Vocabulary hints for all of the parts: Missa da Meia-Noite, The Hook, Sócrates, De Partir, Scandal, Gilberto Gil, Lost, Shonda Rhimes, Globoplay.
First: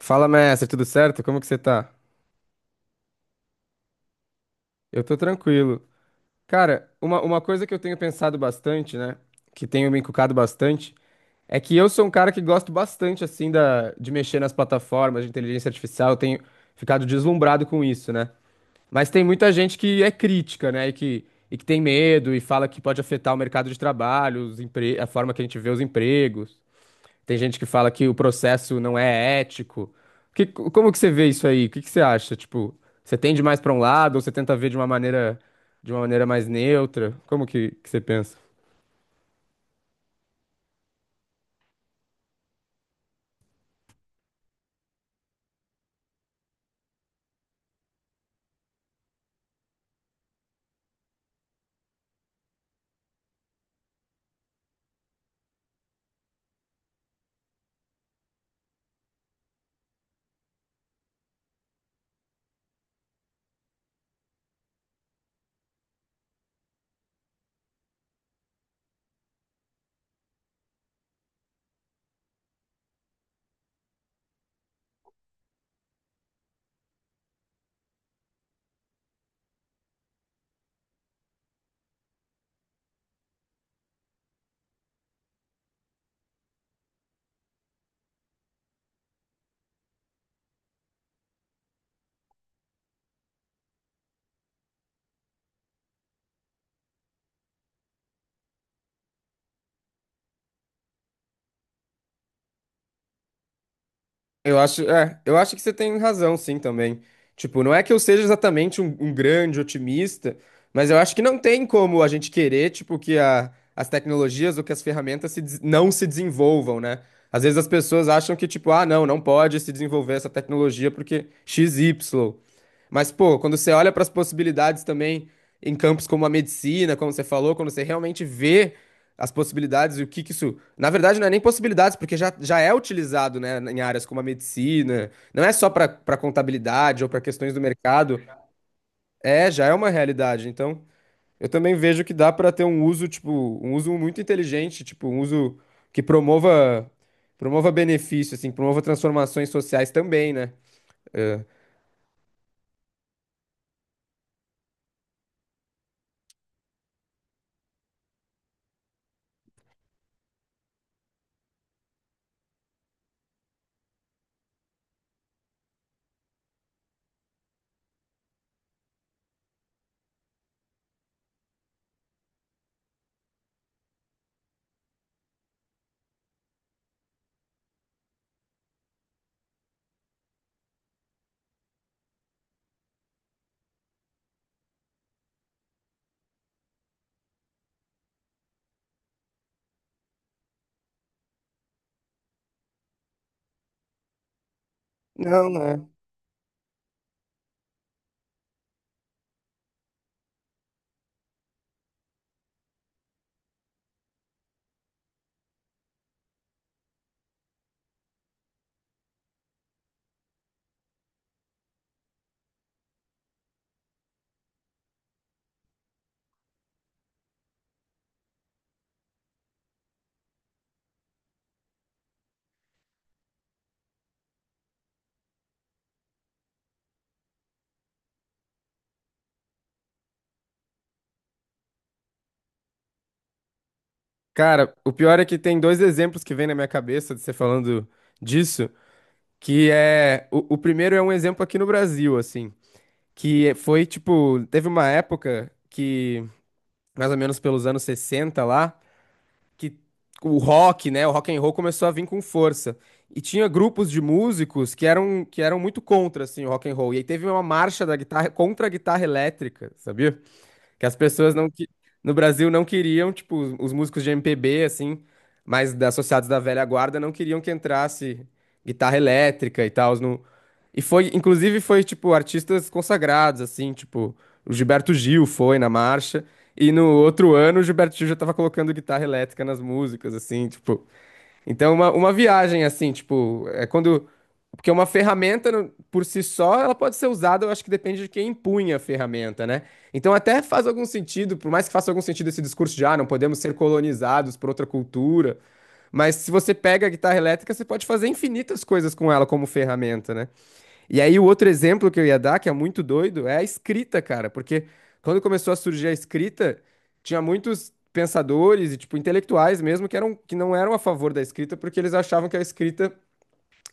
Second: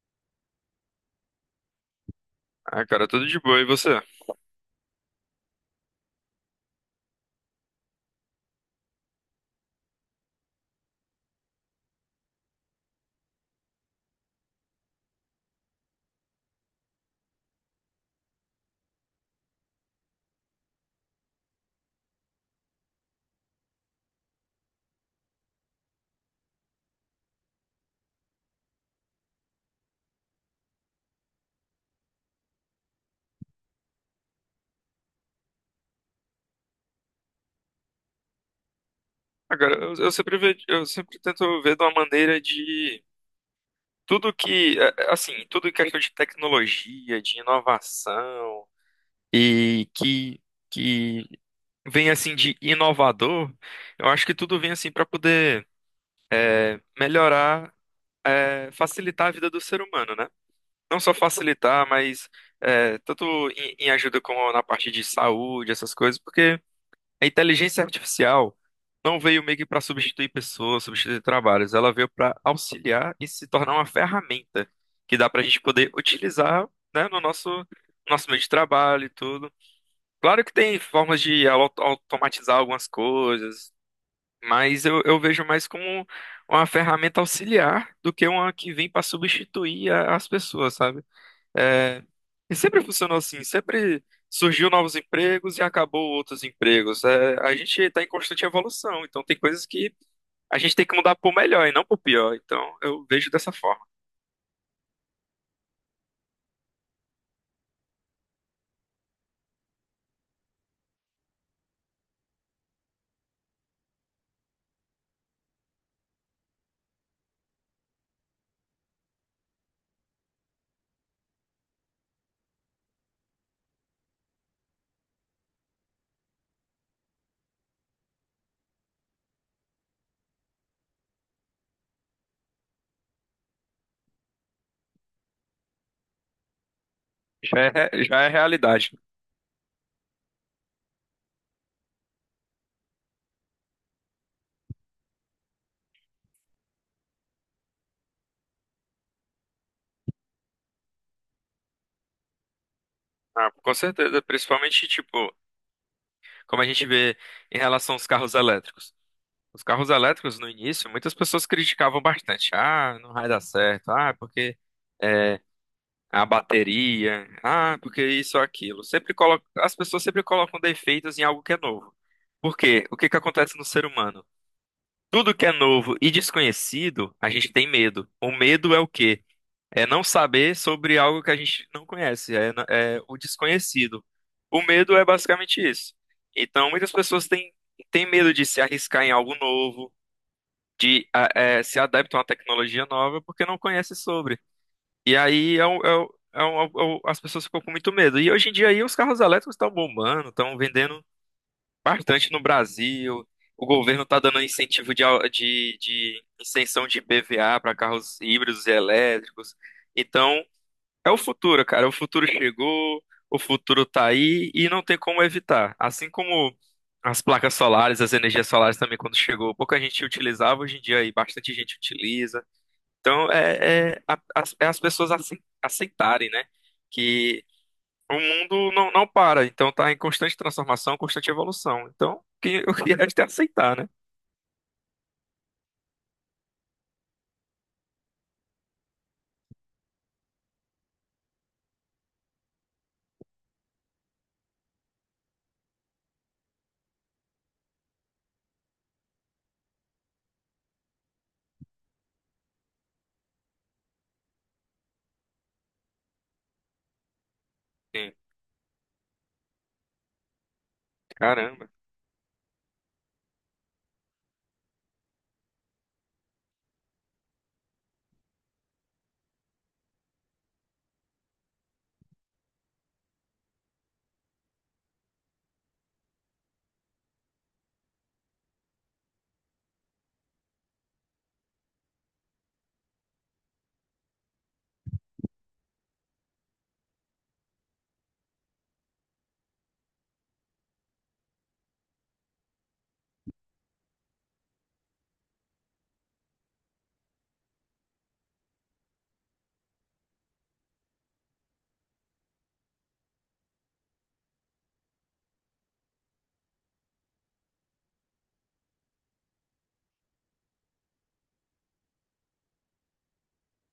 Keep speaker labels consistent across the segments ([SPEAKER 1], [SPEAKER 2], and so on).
[SPEAKER 1] Fala, mestre, tudo certo? Como que você tá?
[SPEAKER 2] Ah, cara, tudo de boa. E você?
[SPEAKER 1] Eu tô tranquilo. Cara, uma coisa que eu tenho pensado bastante, né? Que tenho me encucado bastante, é que eu sou um cara que gosto bastante, assim, de mexer nas plataformas de inteligência artificial. Eu tenho ficado deslumbrado com isso, né? Mas tem muita gente que é crítica, né? E que tem medo e fala que pode afetar o mercado de trabalho, a forma que a gente vê os empregos. Tem gente que fala que o processo não é ético. Que, como que você vê isso aí? O que que você acha? Tipo, você tende mais pra um lado ou você tenta ver de uma de uma maneira mais neutra? Que você pensa?
[SPEAKER 2] Ah, cara, eu sempre tento ver de uma maneira de tudo que, assim, tudo que é questão de tecnologia, de inovação e que vem assim de inovador, eu acho que tudo vem assim para poder melhorar facilitar a vida do ser humano, né? Não só facilitar, mas tanto em ajuda como na parte de saúde, essas coisas, porque a inteligência artificial não veio meio que para substituir pessoas, substituir trabalhos, ela veio para auxiliar e se tornar uma ferramenta que dá para a gente poder utilizar, né, no nosso meio de trabalho e tudo. Claro que tem formas de automatizar algumas coisas, mas eu vejo mais como uma ferramenta auxiliar do que uma que vem para substituir as pessoas, sabe? É, e sempre funcionou assim, sempre surgiu novos empregos e acabou outros empregos. É, a gente está em constante evolução, então tem coisas que a gente tem que mudar para o melhor e não para o pior. Então eu vejo dessa forma.
[SPEAKER 1] Eu eu acho que você tem razão, sim, também. Tipo, não é que eu seja exatamente um grande otimista, mas eu acho que não tem como a gente querer, tipo, as tecnologias ou que as ferramentas se des- não se desenvolvam, né? Às vezes as pessoas acham que, tipo, ah, não, não pode se desenvolver essa tecnologia porque x y. Mas, pô, quando você olha para as possibilidades também em campos como a medicina, como você falou, quando você realmente vê as possibilidades e o que que isso. Na verdade, não é nem possibilidades, porque já é utilizado, né, em áreas como a medicina. Não é só para para contabilidade ou para questões do
[SPEAKER 2] Já é,
[SPEAKER 1] mercado.
[SPEAKER 2] já é realidade.
[SPEAKER 1] É, já é uma realidade. Então, eu também vejo que dá para ter um uso, tipo, um uso muito inteligente, tipo, um uso que promova. Promova benefício, assim, promova transformações sociais também, né?
[SPEAKER 2] Ah, com certeza, principalmente tipo, como a gente vê em relação aos carros elétricos. Os carros elétricos no início, muitas pessoas criticavam bastante. Ah, não vai dar certo. Ah, porque é, a bateria, ah, porque isso ou aquilo. Sempre coloca, as pessoas sempre colocam defeitos em algo que é novo. Por quê? O que que acontece no ser humano? Tudo que é novo e desconhecido, a gente tem medo. O medo é o quê? É não saber sobre algo que a gente não conhece, é o desconhecido. O medo é basicamente isso. Então, têm medo de se arriscar em algo novo, de se adaptar a uma tecnologia nova, porque não conhecem sobre. E
[SPEAKER 1] Não,
[SPEAKER 2] aí
[SPEAKER 1] né?
[SPEAKER 2] as pessoas ficam com muito medo. E hoje em dia aí, os carros elétricos estão bombando, estão vendendo bastante no Brasil. O governo está dando incentivo de isenção de IPVA para carros híbridos e elétricos. Então, é o futuro, cara. O futuro chegou, o futuro tá aí e não tem como evitar. Assim como as placas solares, as energias solares também, quando chegou, pouca gente utilizava, hoje em dia aí bastante gente utiliza. Então, as pessoas aceitarem, né? Que o mundo não para, então está em constante transformação, constante evolução. Então, o que o que resta é aceitar, né?
[SPEAKER 1] Cara, o pior é que tem dois exemplos que vem na minha cabeça de você falando disso, que é o primeiro é um exemplo aqui no Brasil, assim, foi tipo, teve uma época que mais ou menos pelos anos 60 lá, que o rock, né, o rock and roll começou a vir com força. E tinha grupos de músicos que eram muito contra assim o rock and roll. E aí teve uma marcha da
[SPEAKER 2] Sim.
[SPEAKER 1] guitarra contra a guitarra elétrica, sabia? Que as pessoas não que
[SPEAKER 2] Caramba.
[SPEAKER 1] no Brasil não queriam, tipo, os músicos de MPB assim, associados da velha guarda não queriam que entrasse guitarra elétrica e tal no. E foi, inclusive foi tipo artistas consagrados assim, tipo, o Gilberto Gil foi na marcha e no outro ano o Gilberto Gil já tava colocando guitarra elétrica nas músicas assim, tipo. Então uma viagem assim, tipo, é quando porque uma ferramenta por si só, ela pode ser usada, eu acho que depende de quem empunha a ferramenta, né? Então até faz algum sentido, por mais que faça algum sentido esse discurso de, ah, não podemos ser colonizados por outra cultura, mas se você pega a guitarra elétrica, você pode fazer infinitas coisas com ela como ferramenta, né? E aí o outro exemplo que eu ia dar, que é muito doido, é a escrita, cara, porque quando começou a surgir a escrita, tinha muitos pensadores e tipo intelectuais mesmo que não eram a favor da escrita porque eles achavam que a escrita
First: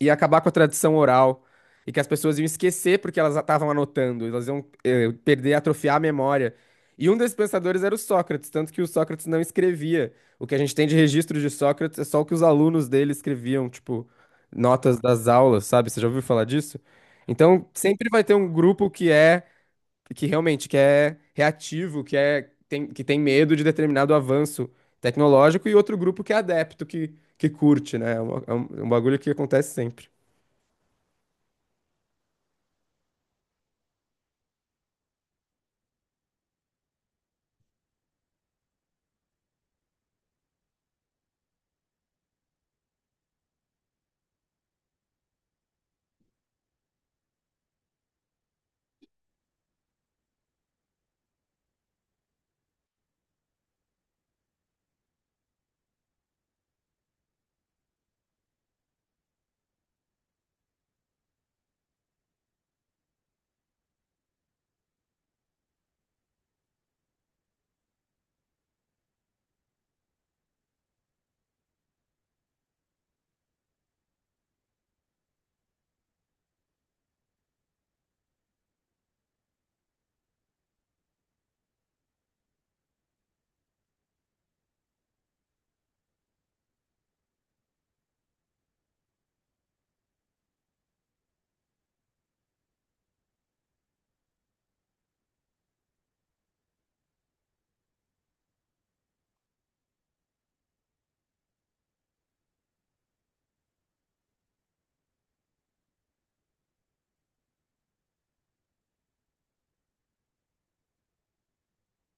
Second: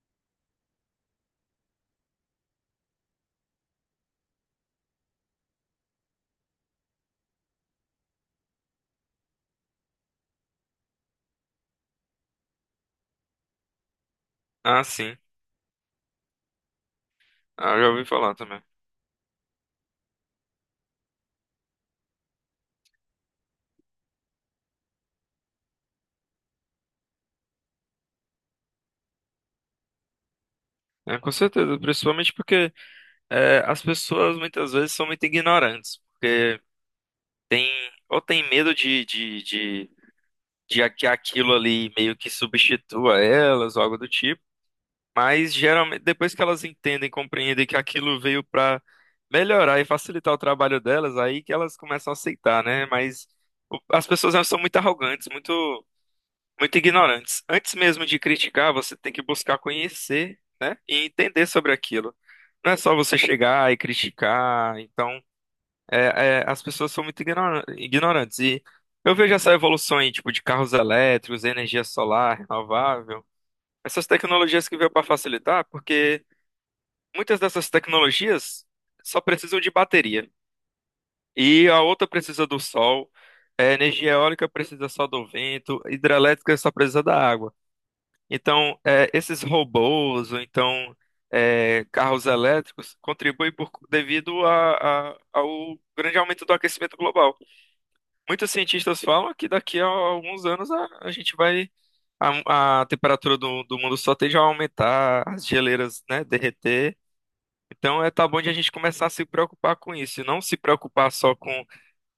[SPEAKER 1] ia acabar com a tradição oral e que as pessoas iam esquecer porque elas estavam anotando, elas iam perder, atrofiar a memória. E um desses pensadores era o Sócrates, tanto que o Sócrates não escrevia. O que a gente tem de registro de Sócrates é só o que os alunos dele escreviam, tipo,
[SPEAKER 2] Ah,
[SPEAKER 1] notas
[SPEAKER 2] sim.
[SPEAKER 1] das aulas, sabe? Você já ouviu falar disso? Então,
[SPEAKER 2] Ah, eu já ouvi
[SPEAKER 1] sempre vai ter
[SPEAKER 2] falar
[SPEAKER 1] um
[SPEAKER 2] também.
[SPEAKER 1] grupo que realmente que é reativo, que tem medo de determinado avanço tecnológico e outro grupo que é adepto, que curte, né? É é um bagulho que acontece sempre.
[SPEAKER 2] É, com certeza, principalmente porque as pessoas muitas vezes são muito ignorantes, porque tem, ou tem medo de que aquilo ali meio que substitua elas ou algo do tipo. Mas geralmente, depois que elas entendem, compreendem que aquilo veio para melhorar e facilitar o trabalho delas, aí que elas começam a aceitar, né? Mas as pessoas elas são muito arrogantes, muito ignorantes. Antes mesmo de criticar, você tem que buscar conhecer, né? E entender sobre aquilo. Não é só você chegar e criticar. Então, é, as pessoas são muito ignorantes. E eu vejo essa evolução aí, tipo, de carros elétricos, energia solar, renovável. Essas tecnologias que veio para facilitar, porque. Muitas dessas tecnologias só precisam de bateria. E a outra precisa do sol, a energia eólica precisa só do vento, hidrelétrica só precisa da água. Então, é, esses robôs, ou então é, carros elétricos, contribuem devido ao grande aumento do aquecimento global. Muitos cientistas falam que daqui a alguns anos a gente vai. A temperatura do, do mundo só tende a aumentar, as geleiras, né, derreter. Então, é, tá bom de a gente começar a se preocupar com isso, e não se preocupar só com,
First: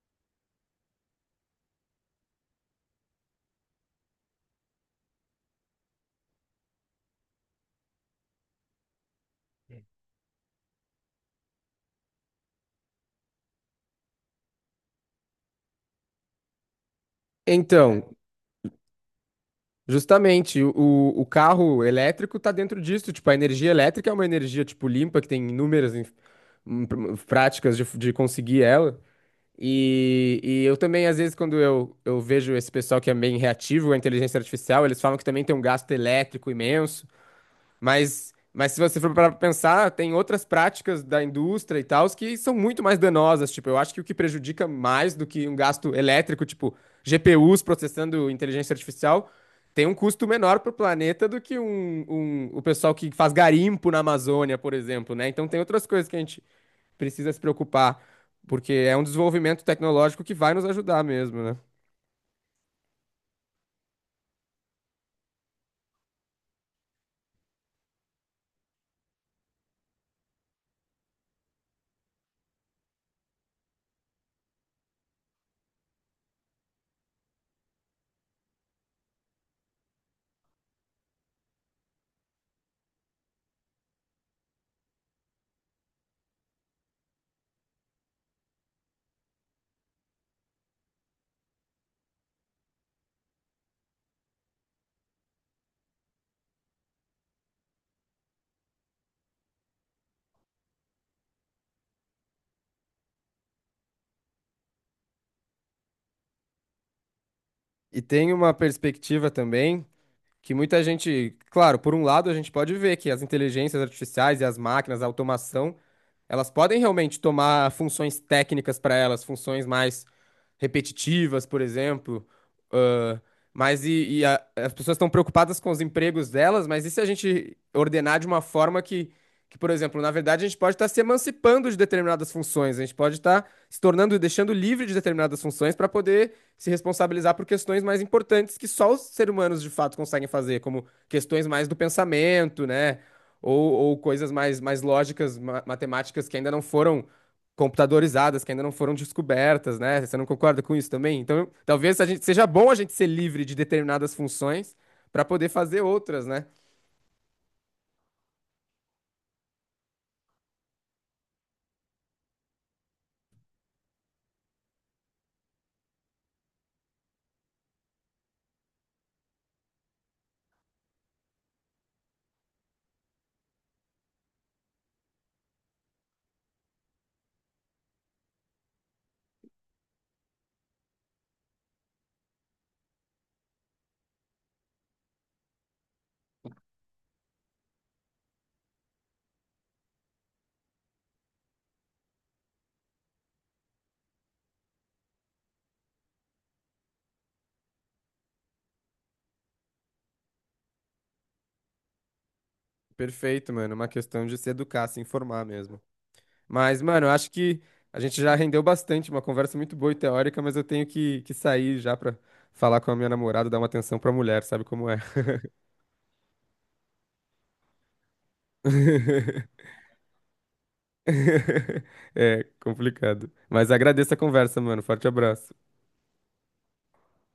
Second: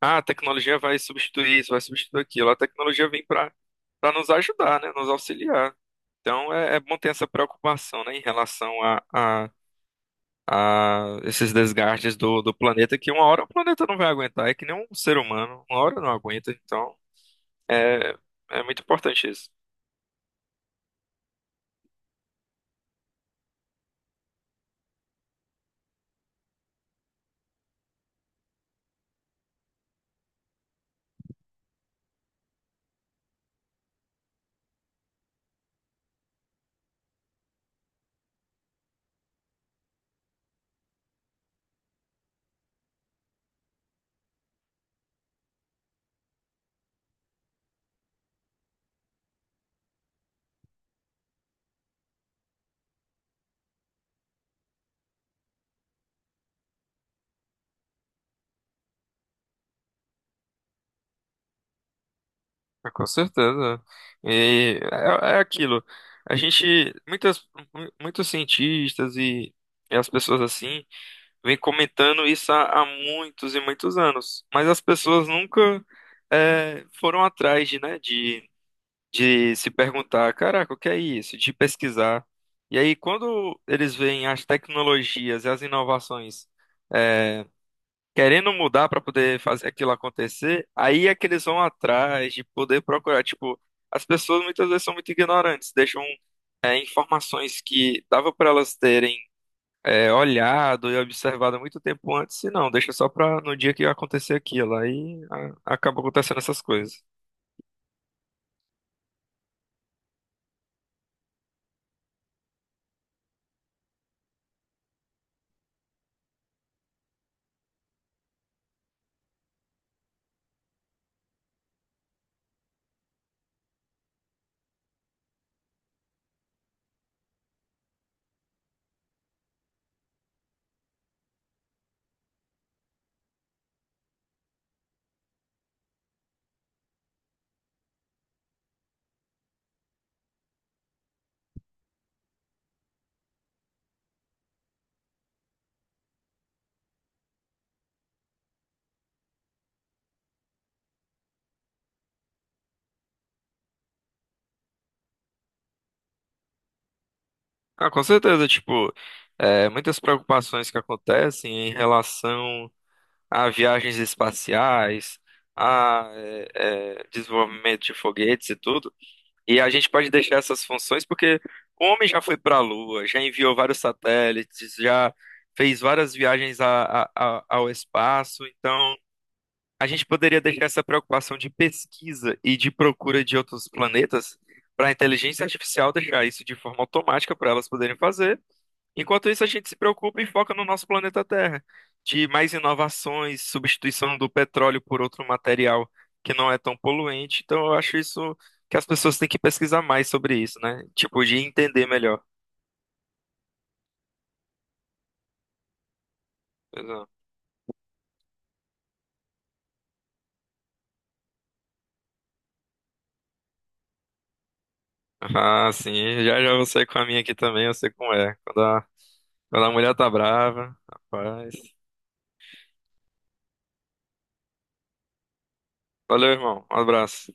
[SPEAKER 2] ah, a tecnologia vai substituir isso, vai substituir aquilo. A tecnologia vem para nos ajudar, né, nos auxiliar. Então, é, é bom ter essa preocupação, né, em relação a esses desgastes do, do planeta, que uma hora o planeta não vai aguentar, é que nem um ser humano, uma hora não aguenta. Então,
[SPEAKER 1] Então,
[SPEAKER 2] é, é muito importante isso.
[SPEAKER 1] justamente, o carro elétrico tá dentro disso. Tipo, a energia elétrica é uma energia, tipo, limpa, que tem inúmeras práticas de conseguir ela. E eu também, às vezes, quando eu vejo esse pessoal que é meio reativo à inteligência artificial, eles falam que também tem um gasto elétrico imenso. Mas se você for para pensar, tem outras práticas da indústria e tal que são muito mais danosas. Tipo, eu acho que o que prejudica mais do que um gasto elétrico, tipo GPUs processando inteligência artificial, tem um custo menor para o planeta do que o pessoal que faz garimpo na Amazônia, por exemplo, né? Então tem outras coisas que a gente precisa se preocupar, porque é um desenvolvimento tecnológico que vai nos ajudar mesmo, né?
[SPEAKER 2] Ah, com certeza. E é, é aquilo. A gente, muitas, muitos cientistas e as pessoas assim, vêm comentando isso há muitos e muitos anos. Mas as pessoas nunca foram atrás de de se perguntar, caraca, o que é isso? De pesquisar. E aí, quando eles veem as tecnologias e as inovações. é, querendo mudar para poder fazer aquilo acontecer, aí é que eles vão atrás de poder procurar. Tipo, as pessoas muitas vezes são muito ignorantes, deixam informações que dava para elas terem olhado e observado muito tempo antes, e não, deixa só para no dia que acontecer aquilo. Acaba acontecendo essas coisas.
[SPEAKER 1] E tem uma perspectiva também que muita gente, claro, por um lado a gente pode ver que as inteligências artificiais e as máquinas, a automação, elas podem realmente tomar funções técnicas para elas, funções mais repetitivas, por exemplo. ãh, mas e as pessoas estão preocupadas com os empregos delas, mas e se a gente ordenar de uma forma que, por exemplo, na verdade a gente pode estar se emancipando de determinadas funções, a gente pode estar se tornando e deixando livre de determinadas funções para poder se responsabilizar por questões mais importantes que só os seres humanos de fato conseguem fazer, como questões mais do pensamento, né? Ou coisas mais, mais lógicas, matemáticas que ainda não foram computadorizadas, que ainda não foram descobertas, né? Você não concorda com isso também? Então, seja bom a gente ser livre de determinadas funções para poder fazer outras, né?
[SPEAKER 2] Ah, com certeza, tipo, é, muitas preocupações que acontecem em relação a viagens espaciais, a desenvolvimento de foguetes e tudo. E a gente pode deixar essas funções porque o homem já foi para a Lua, já enviou vários satélites, já fez várias viagens ao espaço. Então, a gente poderia deixar essa preocupação de pesquisa e de procura de outros planetas para a inteligência artificial deixar isso de forma automática para elas poderem fazer. Enquanto isso, a gente se preocupa e foca no nosso planeta Terra, de mais inovações, substituição do petróleo por outro material que não é tão poluente. Então, eu acho isso que as pessoas têm que pesquisar mais sobre isso, né? Tipo, de entender melhor.
[SPEAKER 1] Perfeito, mano. É uma questão de se educar, se informar mesmo. Mas,
[SPEAKER 2] Pois
[SPEAKER 1] mano, eu
[SPEAKER 2] é.
[SPEAKER 1] acho que a gente já rendeu bastante, uma conversa muito boa e teórica, mas eu tenho que sair já pra falar com a minha namorada, dar uma atenção pra mulher, sabe como é?
[SPEAKER 2] Ah, sim, já já você com a minha aqui também, eu sei como é. Quando quando a mulher tá brava, rapaz.
[SPEAKER 1] É complicado. Mas agradeço a conversa, mano. Forte abraço.
[SPEAKER 2] Valeu, irmão. Um abraço.